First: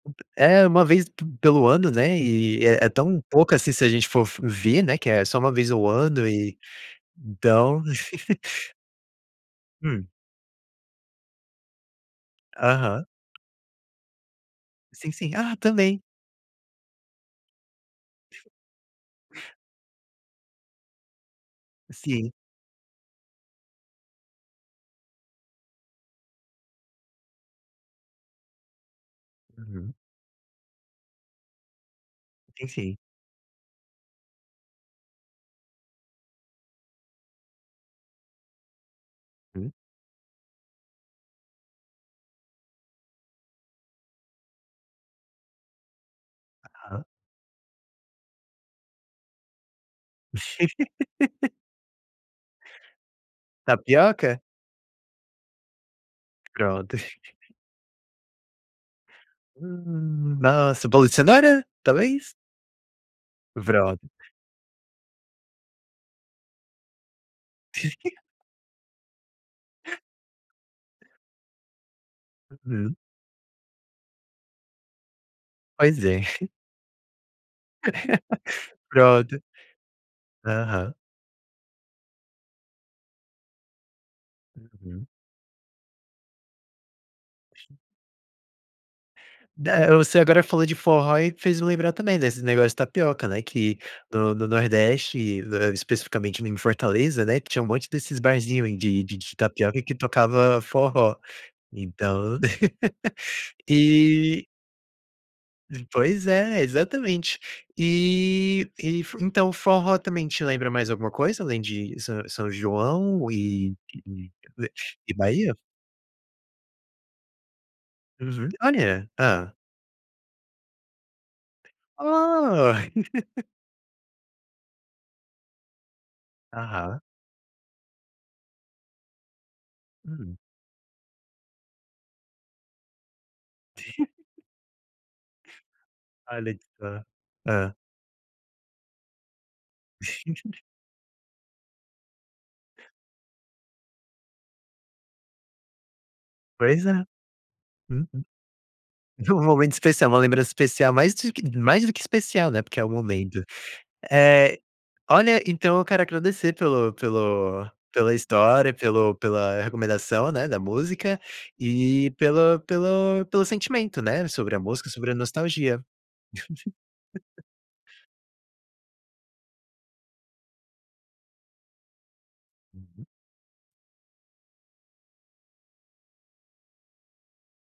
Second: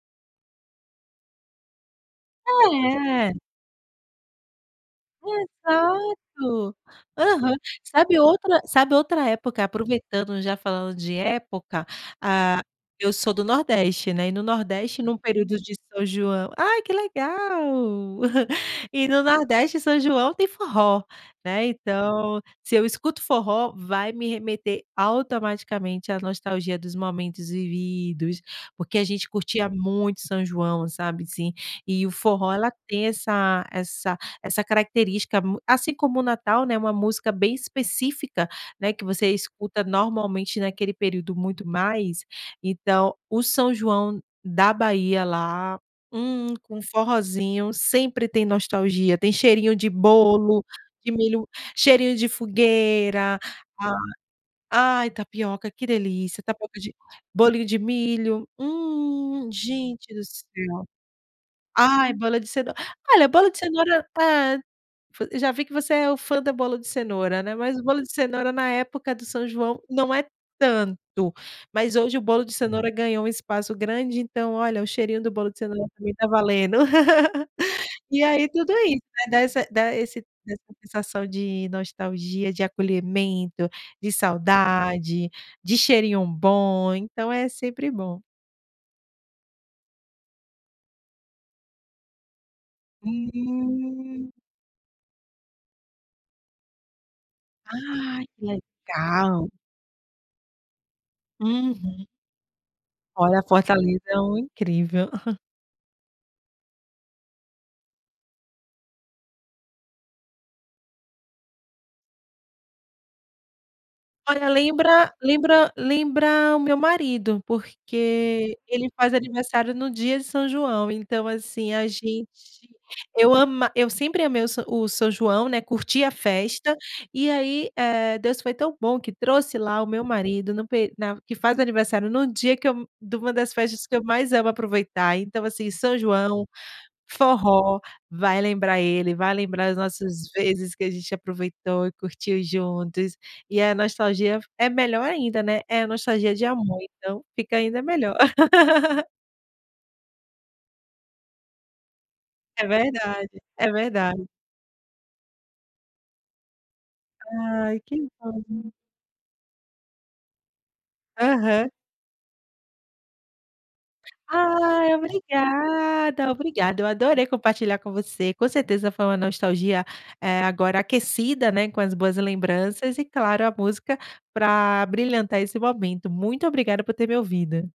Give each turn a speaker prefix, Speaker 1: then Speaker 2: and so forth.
Speaker 1: É, uma vez p pelo ano, né? E é tão
Speaker 2: É.
Speaker 1: pouco. Assim, se a gente for f ver, né, que é só uma vez ao ano e,
Speaker 2: Exato. Aham.
Speaker 1: então
Speaker 2: Sabe outra sabe outra época?
Speaker 1: Hum.
Speaker 2: Aproveitando, já falando de época, ah,
Speaker 1: Aham.
Speaker 2: eu sou do nordeste, né, e no nordeste,
Speaker 1: Sim,
Speaker 2: num
Speaker 1: sim. Ah,
Speaker 2: período de
Speaker 1: também.
Speaker 2: São João Ai, que legal. E no nordeste, São João tem forró, né,
Speaker 1: Sim.
Speaker 2: então, se eu escuto forró, vai me remeter automaticamente à nostalgia dos momentos vividos, porque a gente curtia
Speaker 1: Uhum.
Speaker 2: muito São João, sabe assim, e o forró
Speaker 1: Sim,
Speaker 2: ela
Speaker 1: sim.
Speaker 2: tem essa essa essa característica mu assim como o Natal, né, uma música bem específica, né, que você
Speaker 1: Hum.
Speaker 2: escuta normalmente naquele período muito mais. Então, o São João da Bahia, lá, hum, com
Speaker 1: Aham.
Speaker 2: forrózinho, sempre tem nostalgia, tem cheirinho de bolo, de milho, cheirinho de fogueira. ah
Speaker 1: Tapioca?
Speaker 2: ai, tapioca, que delícia. Tapioca de
Speaker 1: Pronto.
Speaker 2: bolinho de milho, hum, gente do
Speaker 1: Hum.
Speaker 2: céu.
Speaker 1: Nossa. Bolo de cenoura,
Speaker 2: Ai,
Speaker 1: talvez?
Speaker 2: bola de cenoura! Olha, a bolo de cenoura, a
Speaker 1: Pronto.
Speaker 2: pa fu já vi que você é o fã da bola de cenoura, né? Mas o bolo de cenoura, na época do São João, não é tanto, mas hoje o bolo de cenoura
Speaker 1: Uhum.
Speaker 2: ganhou um espaço grande, então olha, o cheirinho do bolo de cenoura
Speaker 1: Pois
Speaker 2: também
Speaker 1: é.
Speaker 2: tá valendo. E aí, tudo isso,
Speaker 1: Pronto.
Speaker 2: dá essa dá esse da essa
Speaker 1: Aham.
Speaker 2: sensação de nostalgia, de acolhimento, de
Speaker 1: Uhum.
Speaker 2: saudade, de cheirinho bom. Então, é sempre bom.
Speaker 1: Da você agora falou de forró e fez eu lembrar também desse negócio de tapioca, né? Que
Speaker 2: Uhum!
Speaker 1: no no nordeste, especificamente em Fortaleza, né, tinha um monte desses
Speaker 2: Ah, que
Speaker 1: barzinho ai, de de
Speaker 2: legal!
Speaker 1: tapioca que tocava forró,
Speaker 2: Uhum.
Speaker 1: então.
Speaker 2: Olha, a fortaleza é um
Speaker 1: Eh
Speaker 2: incrível.
Speaker 1: Pois é, exatamente. Eh, e fu então, o forró também te lembra mais alguma coisa além de São São João e d
Speaker 2: Olha,
Speaker 1: d
Speaker 2: lembra
Speaker 1: e Bahia?
Speaker 2: lembra lembra o meu marido,
Speaker 1: Uhum.
Speaker 2: porque ele
Speaker 1: Olha,
Speaker 2: faz
Speaker 1: Hã.
Speaker 2: aniversário no dia de São João. Então assim, a gente
Speaker 1: Oh!
Speaker 2: eu ama eu sempre amei o sa o São João, né, curti a festa,
Speaker 1: Aham.
Speaker 2: e aí, eh, Deus foi tão bom que trouxe lá o meu
Speaker 1: Hum.
Speaker 2: marido no peri na que faz aniversário no dia que eu de uma das festas que eu mais amo aproveitar. Então assim: São João,
Speaker 1: Olha só. Hã.
Speaker 2: forró, vai lembrar ele! Vai lembrar as nossas vezes que a gente aproveitou e curtiu juntos, e a nostalgia f é melhor ainda, né? É a nostalgia de amor,
Speaker 1: Pois é.
Speaker 2: então fica ainda
Speaker 1: Uhum.
Speaker 2: melhor.
Speaker 1: Um momento especial, uma lembrança especial, mais do que mais do que especial, né,
Speaker 2: É
Speaker 1: porque é o
Speaker 2: verdade,
Speaker 1: momento.
Speaker 2: é verdade.
Speaker 1: Eh, olha, então eu quero agradecer pelo pelo
Speaker 2: Ai, que
Speaker 1: pela
Speaker 2: bom!
Speaker 1: história, pelo pela recomendação, né, da música
Speaker 2: Aham.
Speaker 1: e, pela pelo pelo sentimento, né, sobre a música,
Speaker 2: Ai
Speaker 1: sobre a nostalgia.
Speaker 2: obrigada, obrigada. Eu adorei compartilhar com você. Com certeza foi uma nostalgia, eh, agora aquecida, né, com as boas lembranças e
Speaker 1: [unintelligible]
Speaker 2: claro, a música pra abrilhantar esse momento. Muito obrigada por ter me ouvido.